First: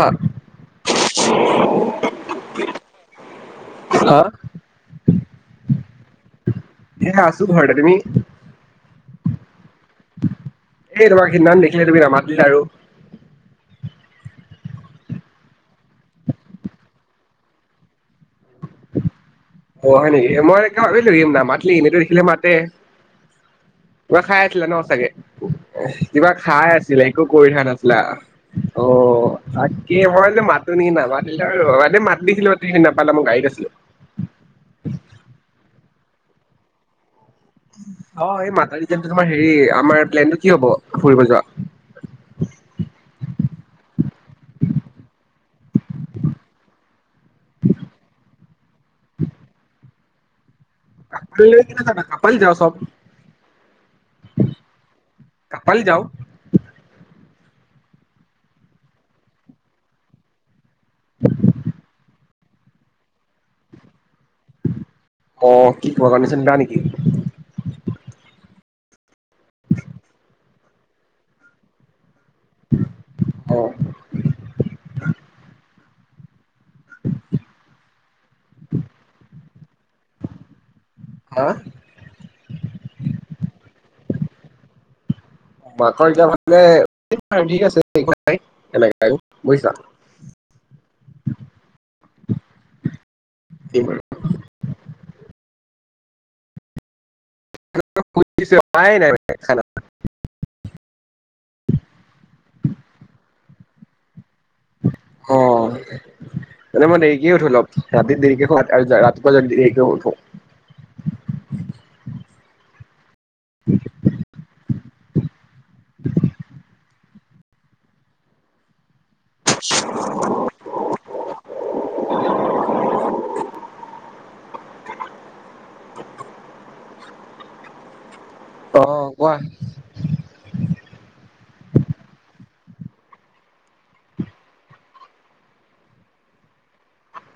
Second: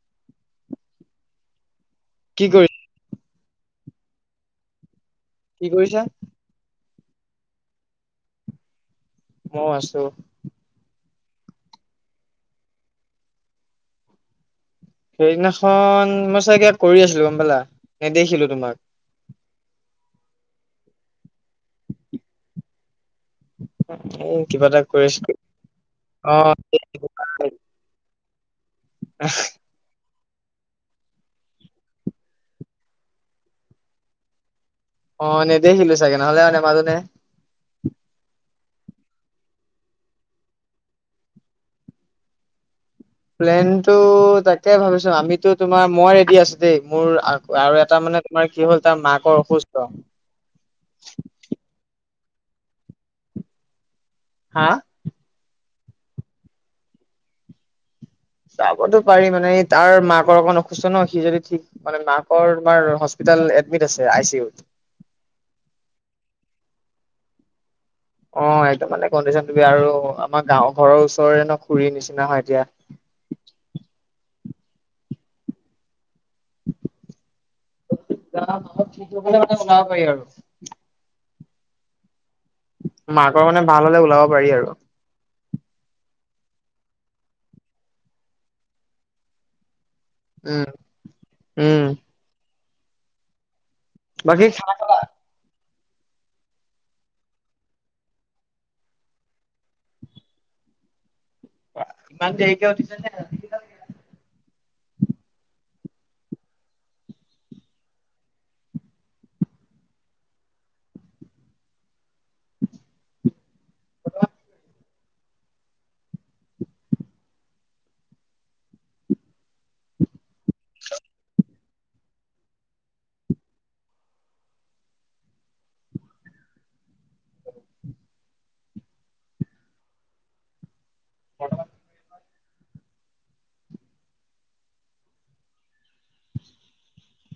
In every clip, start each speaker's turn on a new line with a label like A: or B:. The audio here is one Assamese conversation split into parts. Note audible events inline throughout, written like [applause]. A: এ [inaudible]
B: কি কৰি
A: হা?
B: কি কৰিছা?
A: এইয়া আছো ঘৰতে, তুমি?
B: মইও আছো।
A: এই তোমাক সিদিনা খন দেখিলে তুমি নামাতিলা আৰু।
B: সেইদিনাখন মই চাগে কৰি আছিলো গ'ম পালা! নেদেখিলো তোমাক।
A: অ', হয় নেকি? মই এনেকে ভাবিলো ই নামাটিলি এনেটো দেখিলে মাতে। কিবা
B: এই
A: খাই আছিলা
B: এটা
A: ন'
B: কৰি
A: চাগে
B: আছিলো অ
A: কিবা খাই আছিলা। একো কৰি থকা নাচিলা অ', আত এই মই ভাবিছিলো মাতো নেকি নামাতিলা আৰু মাত দিছিলোঁ তুমি দেখি নাপালা মই গাড়ীত আছিলো। [inaudible]
B: অ' নেদেখিলে চাগে নহ'লে আৰু নেমাটেনে।
A: অ' এই [unintelligible] হেৰি আমাৰ প্লেনটো কি হ'ব ফুৰিব যোৱা?
B: প্লেনটো তাকে ভাবিছোঁ আমিতো তোমাৰ মই ৰেডি আছোঁ দেই, মোৰ আ-আৰু এটা মানে তোমাৰ কি হ'ল তাৰ মাকৰ অসুস্থ।
A: [unintelligible]
B: হা
A: কাপালি যাওঁ।
B: যাবতো পাৰি মানে তাৰ মাকৰ অকণ অসুস্থ ন' সি যদি ঠিক মানে মাক [inaudible] তোমাৰ হস্পিটাল এডমিট আছে আই চি ইউত।
A: অ' কি কোৱা কনডিশ্যচন বেয়া নেকি?
B: অ' একদম মানে কনডিশচনটো বেয়া আৰু আমাৰ গাঁৱৰ ঘৰৰ ওচৰৰে ন' খুৰীৰ নিচিনা হয় এতিয়া।
A: অ'।
B: [unintelligible] বনাব পাৰি আৰু।
A: [unintelligible]
B: মাকৰ মানে ভাল হ'লে ওলাব পাৰি আৰু।
A: মাকৰ এতিয়া মানে [unintelligible] বুজিছোঁ।
B: উম। উম
A: [unintelligible]
B: বাকী খানা খালা?
A: [unintelligible] খানা।
B: ইমান দেৰিকে উঠিছা নে?
A: অ'। মানে মই দেৰিকে উঠো অলপ, ৰাতি দেৰিকে শুৱ আৰু [unintelligible] ৰাতিপুৱা দেৰিকে উঠো। [inaudible]
B: [inaudible]
A: [inaudible] অ' কোৱা।
B: বৰ্তমান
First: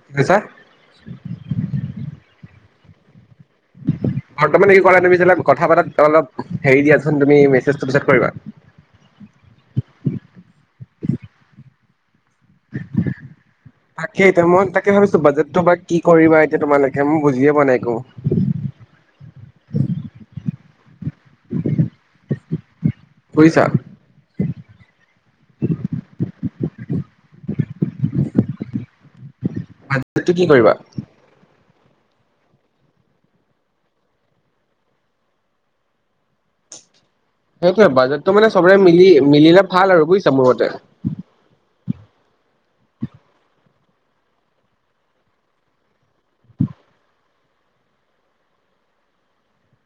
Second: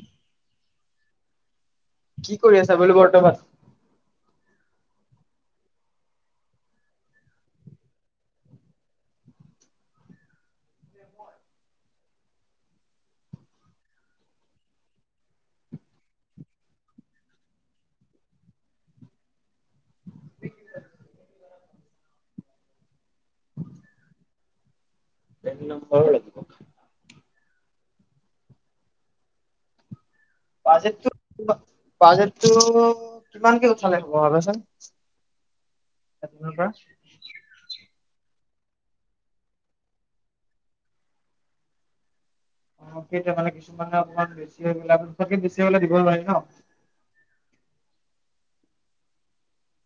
A: [unintelligible]
B: কি কৰি আছা বোলো বৰ্তমান?
A: বৰ্তমানে [unintelligible] কথা পাতাত অলপ হেৰি দিয়াচোন তুমি মেছেজতো পিছত কৰিবা।
B: [inaudible]
A: তাকে এতিয়া মই তাকে ভাবিছোঁ বাজেটটো বা কি কৰিবা এতিয়া তোমালোকে মই বুজিয়ে পোৱা নাই একো। বুজিছা।
B: [unintelligible]
A: [unintelligible] কৰিবা
B: বাজেটটো বাজেটটো কিমানকে উঠালে হ'ব জনাবাচোন? [inaudible] পৰা।
A: সেইটোৱে বাজেটটো মানে চবৰে মিলি মিলিলে ভাল আৰু বুজিছা মোৰ মতে।
B: অ' সেইটোয়ে মানে কিছুমানে অকমান বেছি হৈ [unintelligible] বেছি হ'লে দিব নোৱাৰি ন'।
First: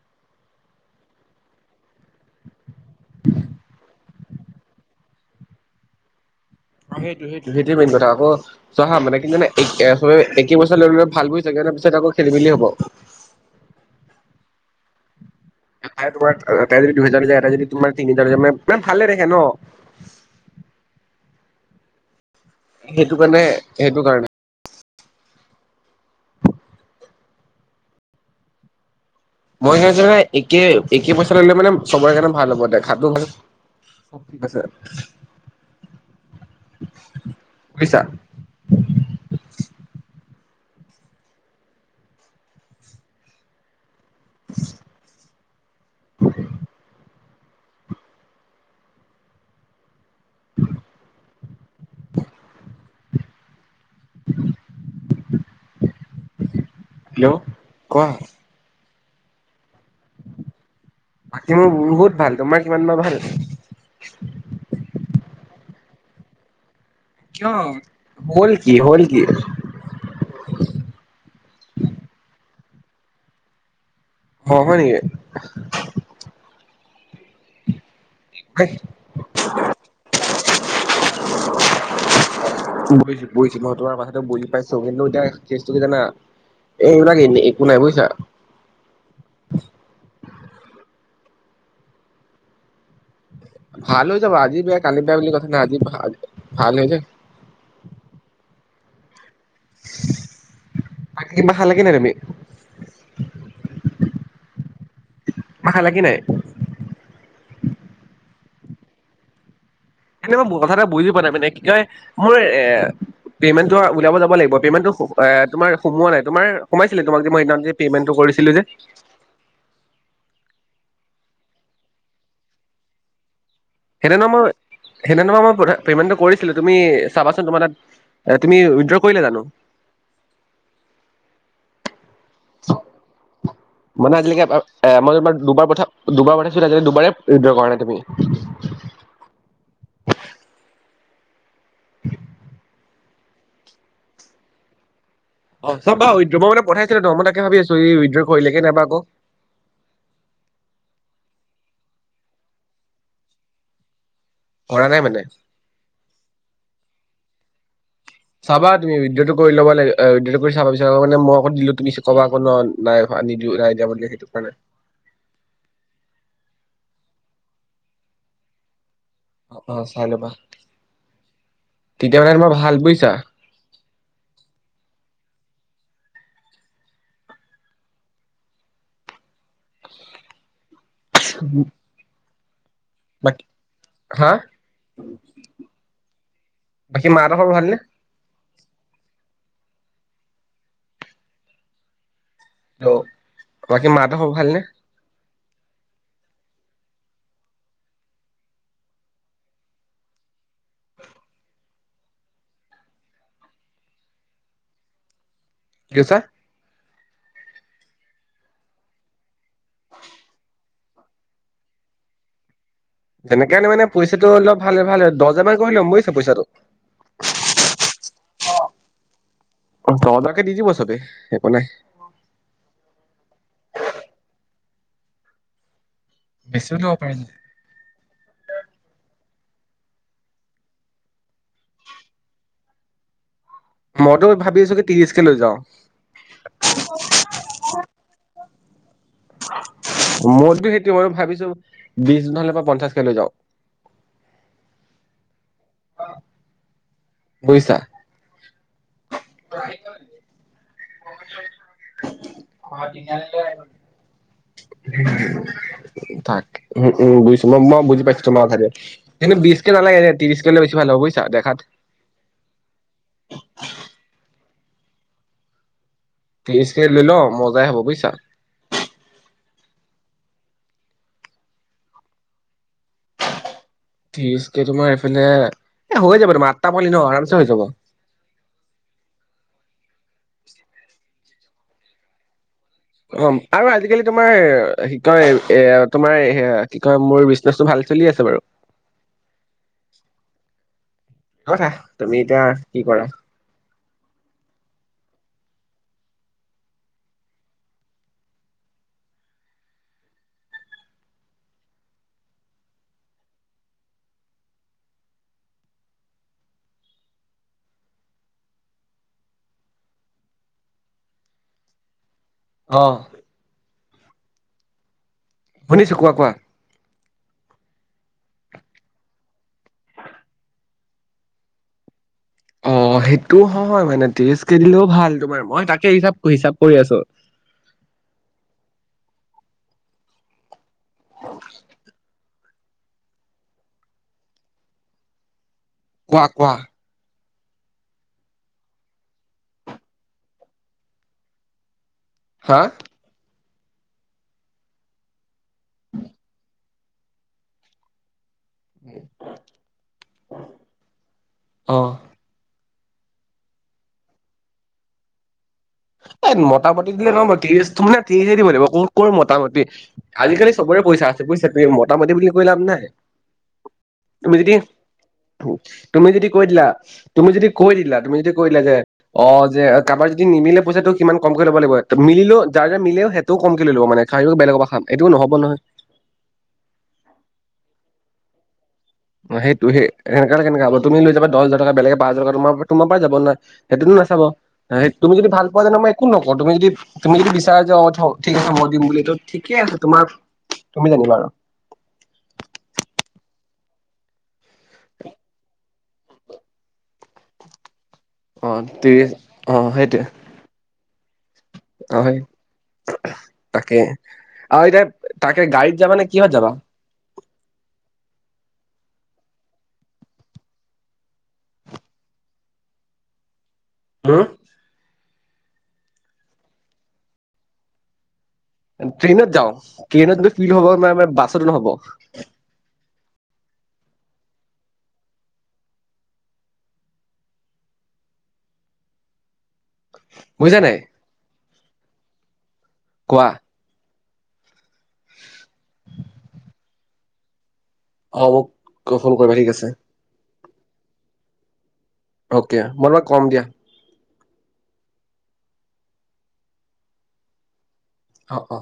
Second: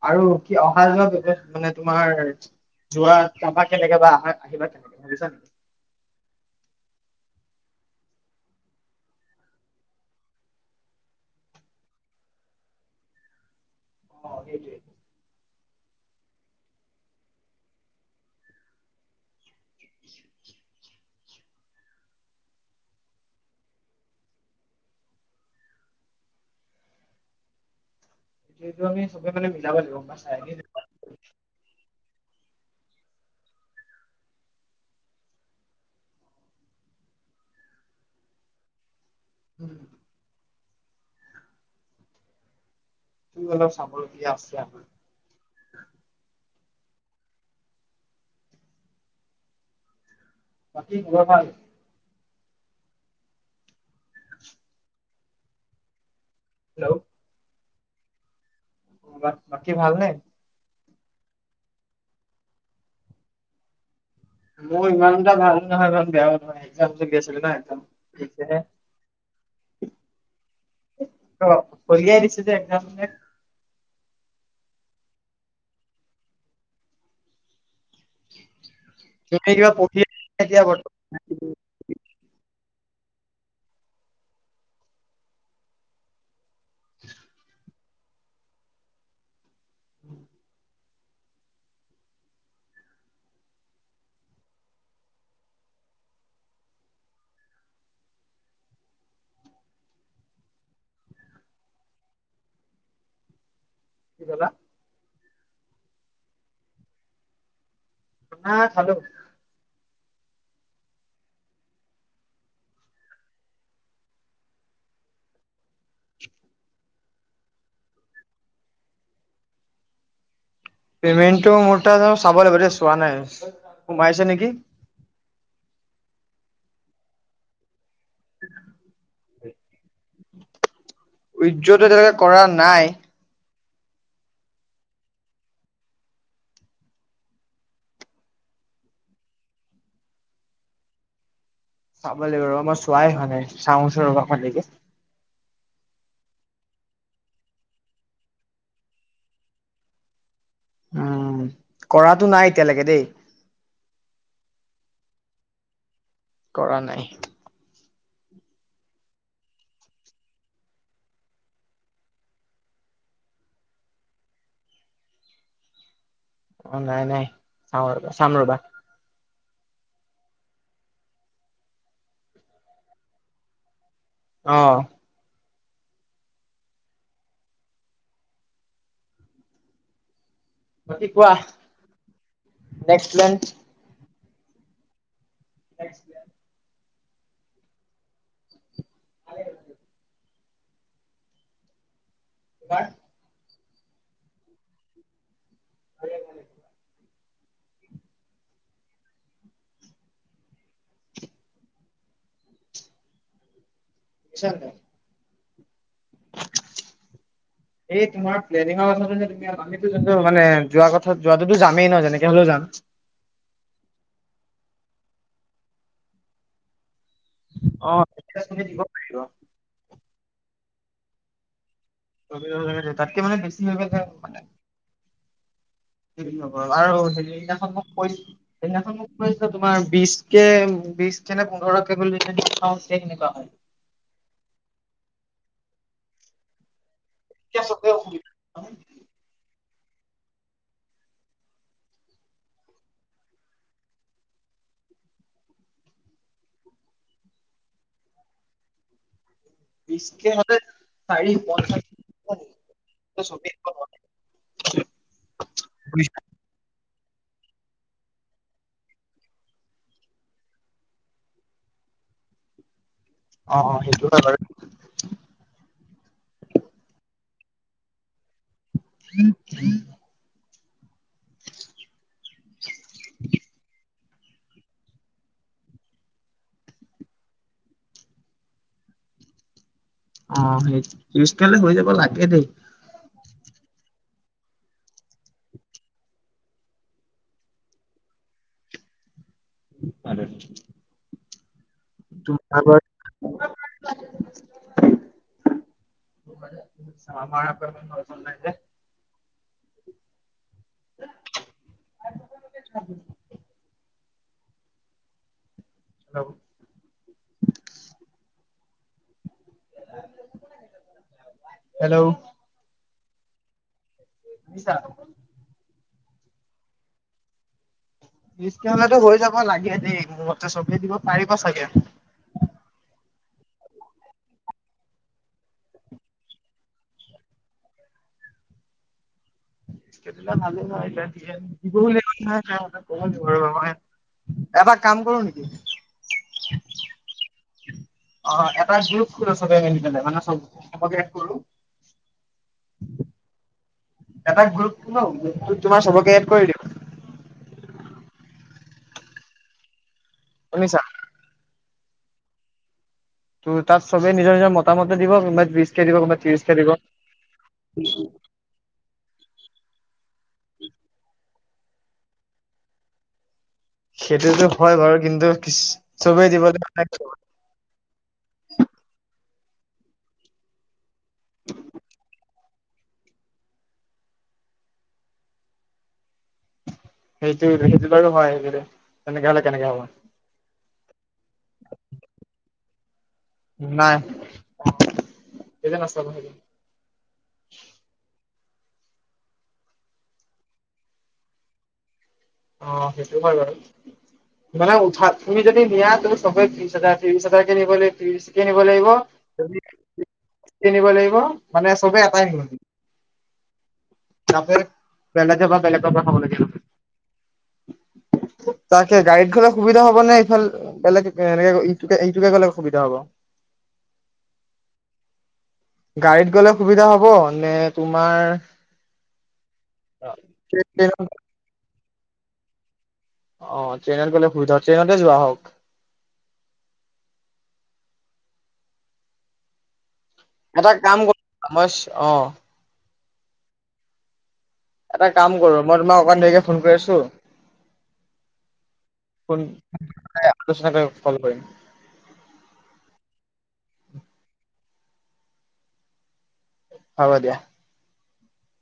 B: আৰু কি অহা যোৱা ব্যৱচ মানে তোমাৰ, যোৱা [unintelligible] কেনেকে বা আহে। [unintelligible]
A: [unintelligible] চোৱা হা মানে কি জানে [unintelligible] পিছত আকৌ খেলি মেলি হ'ব।
B: [inaudible]
A: [unintelligible] তিনি হাজাৰ দিছে মানে ভালে নেদেখে ন'।
B: [inaudible]
A: সেইটো কাৰণে, সেইটো কাৰণে।
B: সেইটো আমি চবে মানে মিলাব
A: মই
B: লাগিব গম
A: ভাবিছোঁ মানে
B: পাইছা
A: একে
B: [unintelligible]
A: একে পইচা ল'লে মানে চবৰে কাৰণে ভাল হ'ব দেখাটো হ'ব - অঁ' ঠিক আছে। বুজিছা।
B: হ'ম। [unintelligible] অলপ চাবলগীয়া আছে আমাৰ।
A: [unintelligible]
B: বাকী খবৰ ভাল?
A: [unintelligible]
B: হেল্ল'।
A: হেল্ল' ক?
B: তোমাৰ বাকী ভাল নে?
A: বাকী মোৰ বহুত ভাল, তোমাৰ কিমান বা ভাল?
B: মোৰ ইমান এটা ভালো নহয় বাৰু বেয়াও নহয়। তাৰপিছত গেছ
A: কিয়, হ'ল কি হ'ল কি?
B: কঢ়িয়াই দিছে যে [unintelligible]
A: অঁ' হয় নেকি।
B: এতিয়া কিবা প্ৰফিট [unintelligible] কেতিয়া [unintelligible]
A: [unintelligible] এইবিলাক একো নাই বুজিছা।
B: উমঁ।
A: ভাল হৈ যাব আজি বেয়া কালি বেয়া বুলি কথা নাই, আজি ভাল হৈ যায়। বাকী কিবা খালা কি নাই তুমি?
B: কি ক'লা?
A: খালা কি নাই?
B: খানা খালোঁ।
A: [unintelligible] মোৰ কথা তই বুজি পোৱা নাই মানে কি কয় মোৰ এ- পেমেণ্টটো উলিয়াব যাব লাগিব, পেমেণ্টটো তোমাৰ সোমোৱা নাই, তোমাৰ সোমাইছিল তোমাক যে সেইদিনাখন যে- পেমেণ্টটো কৰিছিলোঁ যে?
B: পেমেণ্টটো মোৰ তাত অঁ' চাব লাগিব দেই চোৱা নাই। সোমাইছে
A: সেইদিনা মই,
B: নেকি
A: সেইদিনা তোমাক মই পেমেণ্টটো কৰিছিলোঁ, তুমি চাবাচোন তোমাৰ তাত। এ তুমি উইড্ৰ কৰিলে জানো?
B: উইড্ৰটো এতিয়ালৈকে কৰা নাই।
A: মানে আজিলৈকে এবাৰ, মই তোমাক দুবাৰ দুবাৰ পঠাইছিলোঁ দুবাৰে উঁইড্ৰ কৰা নাই তুমি?
B: চাব লাগিব ৰ, মই চোৱাই হোৱা নাই চাওঁচোন ৰবা অকমান দেৰিকৈ।
A: অঁ' চাবা, মই মানে পঠাইছিলো ন' মই তাকে ভাবি আছো ই উইদ্ৰ' কৰিলে কি নাইবা আকৌ।
B: উমঁ' কৰাটো নাই এতিয়ালৈকে দেই।
A: কৰা নাই মানে?
B: কৰা নাই।
A: চাবা তুমি [unintelligible] টো কৰি ল'বা লাগে [inaudible] টো চাব বিচাৰা মই আকৌ দিলো তুমি আকৌ কবা নাই- নাই দিয়া বুলি সেইটো কাৰণে।
B: অ নাই নাই, চাওঁ ৰবা চাম ৰ'বা।
A: অ চাই লবা, তেতিয়া মানে তোমাৰ ভাল বুজিছা?
B: অ। বাকী কোৱা? নেক্সপ্লেন?
A: বাকী হা!
B: নেক্সপ্লেন?
A: বাকী মাহঁতৰ খবৰ ভালনে?
B: ভালে।
A: হেল্ল, বাকী মাহতৰ খবৰ ভাল নে?
B: [unintelligible] [unintelligible]
A: কি কৈছা?
B: এই তোমাৰ প্লেনিঙৰ কথাতে যে তুমি আহা এইটো যোনটো মানে যোৱা কথাত যোৱাটোতো যামেই ন যেনেকে হলেওঁ যাম।
A: তেনেকে এনে মানে পইচাটো অলপ ভালে ভালে দহ হাজাৰমান কৰি লম বুজিছ পইচাটো?
B: অহ [unintelligible]
A: অহ তাকে [unintelligible] একো নাই।
B: তাতে [unintelligible] তাতকে মানে বেছি হৈ গ'ল শেষ মানে। [unintelligible] লগৰ
A: বেছিও ল'ব
B: আৰু
A: পাৰে
B: সেইদিনাখন মোক কৈছ সেইদিনাখন মোক পইচা তোমাৰ বিশ কে বিশ কে নে পোন্ধৰ কে বুলি [unintelligible] সে তেনেকুৱা হয়।
A: মইতো ভাবিচিলো ত্ৰিশ কে লৈ যাওঁ। [unintelligible]
B: [unintelligible]
A: মোৰতো সেইটো মই ভাবিছো বিশ হলে পৰা পঞ্চাশকে লৈ যাওঁ। বুজিছা?
B: বিশকে হলে চাৰি পঞ্চা
A: অ তিনি আলিলৈ আহি [unintelligible] তাক উম উম বুজিছো মই মই বুজি পাইছো তোমাৰ কথাটো। কিন্তু বিশ কে নালাগে ত্ৰিশ কে লৈ বেছি ভাল হব বুজিছা দেখাত
B: অ অ সেইটো হয় বাৰু।
A: ত্ৰিশ কে লৈ ল মজাই হব বুইছা?
B: [inaudible]
A: ত্ৰিশ কে তোমাৰ এইফালে এ হৈ যাব তোমাৰ আঠটা পোৱালি ন আৰামচে হৈ যাব।
B: অ সেই ত্ৰিশকে লৈ হৈ যাব লাগে দেই।
A: অ আৰু আজিকালি তোমাৰ এ কি কয় এ তোমাৰ সেয়া কি কয় মোৰ বিছ নেছটো ভাল চলি আছে বাৰু।
B: [inaudible] [unintelligible]
A: কৰা তুমি এতিয়া
B: তোমাৰ বাৰু
A: কি কৰা?
B: [unintelligible] Hello hello? হেল্ল?
A: অ।
B: শুনিছা?
A: শুনিছো কোৱা কোৱা?
B: ডিছকাউনতে হৈ যাব লাগে দেই মোৰমতে চবেই দিব পাৰিব চাগে
A: অ সেইটো হয় মানে তিৰিছ কে দিলেও ভাল তোমাৰ মই তাকে হিচাপ হিচাপ কৰি আছো।
B: ত্ৰিছকে দিলে ভালো হয় দে [unintelligible] [unintelligible] এটা কাম কৰো নিকি
A: কোৱা কোৱা
B: অ এটা গ্ৰুপ খোলো চবে মিলি পেলাই মানে চব চবকে এড কৰো
A: হা
B: এটা গ্ৰুপ খোলো গ্ৰুপটোত তোমাৰ চবকে এড কৰি দিও
A: উম
B: শুনিছা
A: অ
B: ত' তাত চবে নিজৰ নিজৰ মতামতো দিব কোনোবাই ত্ৰিছ
A: এ মোটা পাটি দিলে নহব ত্ৰিছ তো মানে ত্ৰিছ থাকিব লাগিব, ক'ত ক'ৰ মোটামুটি আজিকালি চবৰে পইচা আছে বুইছা তুমি মোটামুটি বুলি কৈ লাভ নাই তুমি
B: সেইটোতো
A: যদি
B: হয় বাৰু কিন্তু
A: তুমি যদি
B: চবেই
A: কৈ দিলা
B: দিবলৈ মা
A: তুমি যদি কৈ দিলা তুমি যদি কৈ দিলা যে অ যে কাৰোবাৰ যদি নিমিলে পইচাটো কিমান কমকৈ ল'ব লাগিব মিলিলেও যাৰ যাৰ মিলেও সেইটোও কম কে লৈ লব মানে কাইলেও বেলেগৰ পা খাম এইটোও নহব নহয়
B: সেইটো সেইটো বাৰু হয় সেই
A: অ সেটো সে সেনেকা হলে কেনেকা হব তুমি লৈ যাব দহাজাৰ টকা বেলেগে পাঁচহাজাৰ টকা তোমাৰ তোমাৰ পাই যাব নাই সেইটোটো
B: নাই
A: নাচাব এ তুমি যদি ভাল পোৱা
B: সেইটো
A: জানা মই একো
B: নাচাব সেইটো
A: নকওঁ তুমি যদি তুমি যদি বিচাৰা যে অ ঠ ঠিক আছে মই দিম বুলি এইটো ঠিকে আছে তোমাৰ তুমি জানিবা আৰু
B: অ সেইটো হয় বাৰু মানে উঠা তুমি যদি নিয়া তো চবে ত্ৰিছহাজাৰ ত্ৰিশ হাজাৰ কে নিব লাগিব ত্ৰিছ কে
A: অ
B: নিব লাগিব
A: ত্ৰিশ অ সেইটোৱে
B: কে নিব লাগিব মানে
A: অ
B: চবে
A: সেই
B: এটাই নিম
A: তাকে
B: চা পে
A: আৰু এতিয়া তাকে
B: বেলেগে পা
A: গাড়ীত
B: বেলেগ
A: যাবা
B: পা
A: নে
B: খাব
A: কিহত
B: নিদিও
A: যাবা
B: তাকে গাড়ীত গ'লে সুবিধা হব নে ইফাল বেলেগে এনেক ইটোকে ইটোকে গলে সুবিধা হব [inaudible]
A: মো
B: গাড়ীত গলে সুবিধা হব নে তোমাৰ
A: ট্ৰেইনত যাওঁ ট্ৰেইনত গৈ ফিল হ'ব মা
B: ট্ৰেইনত
A: মা বাছতো নহ'ব
B: অ ট্ৰেইনত গলে সুবিধা ট্ৰেইনতে যোৱা হওক
A: বুজিছা
B: এটা
A: নাই
B: কাম কৰ মইছ অ
A: কোৱা
B: এটা কাম কৰো মই তোমাক অকণ দেৰিকে ফোন কৰি আছো
A: অ' মোক কৰিবা
B: ফোন
A: ঠিক আছে
B: এ আলোচনা কৰি কল কৰিম
A: অ'কে মই তোমাক কম দিয়া
B: হ'ব দিয়া
A: অ অ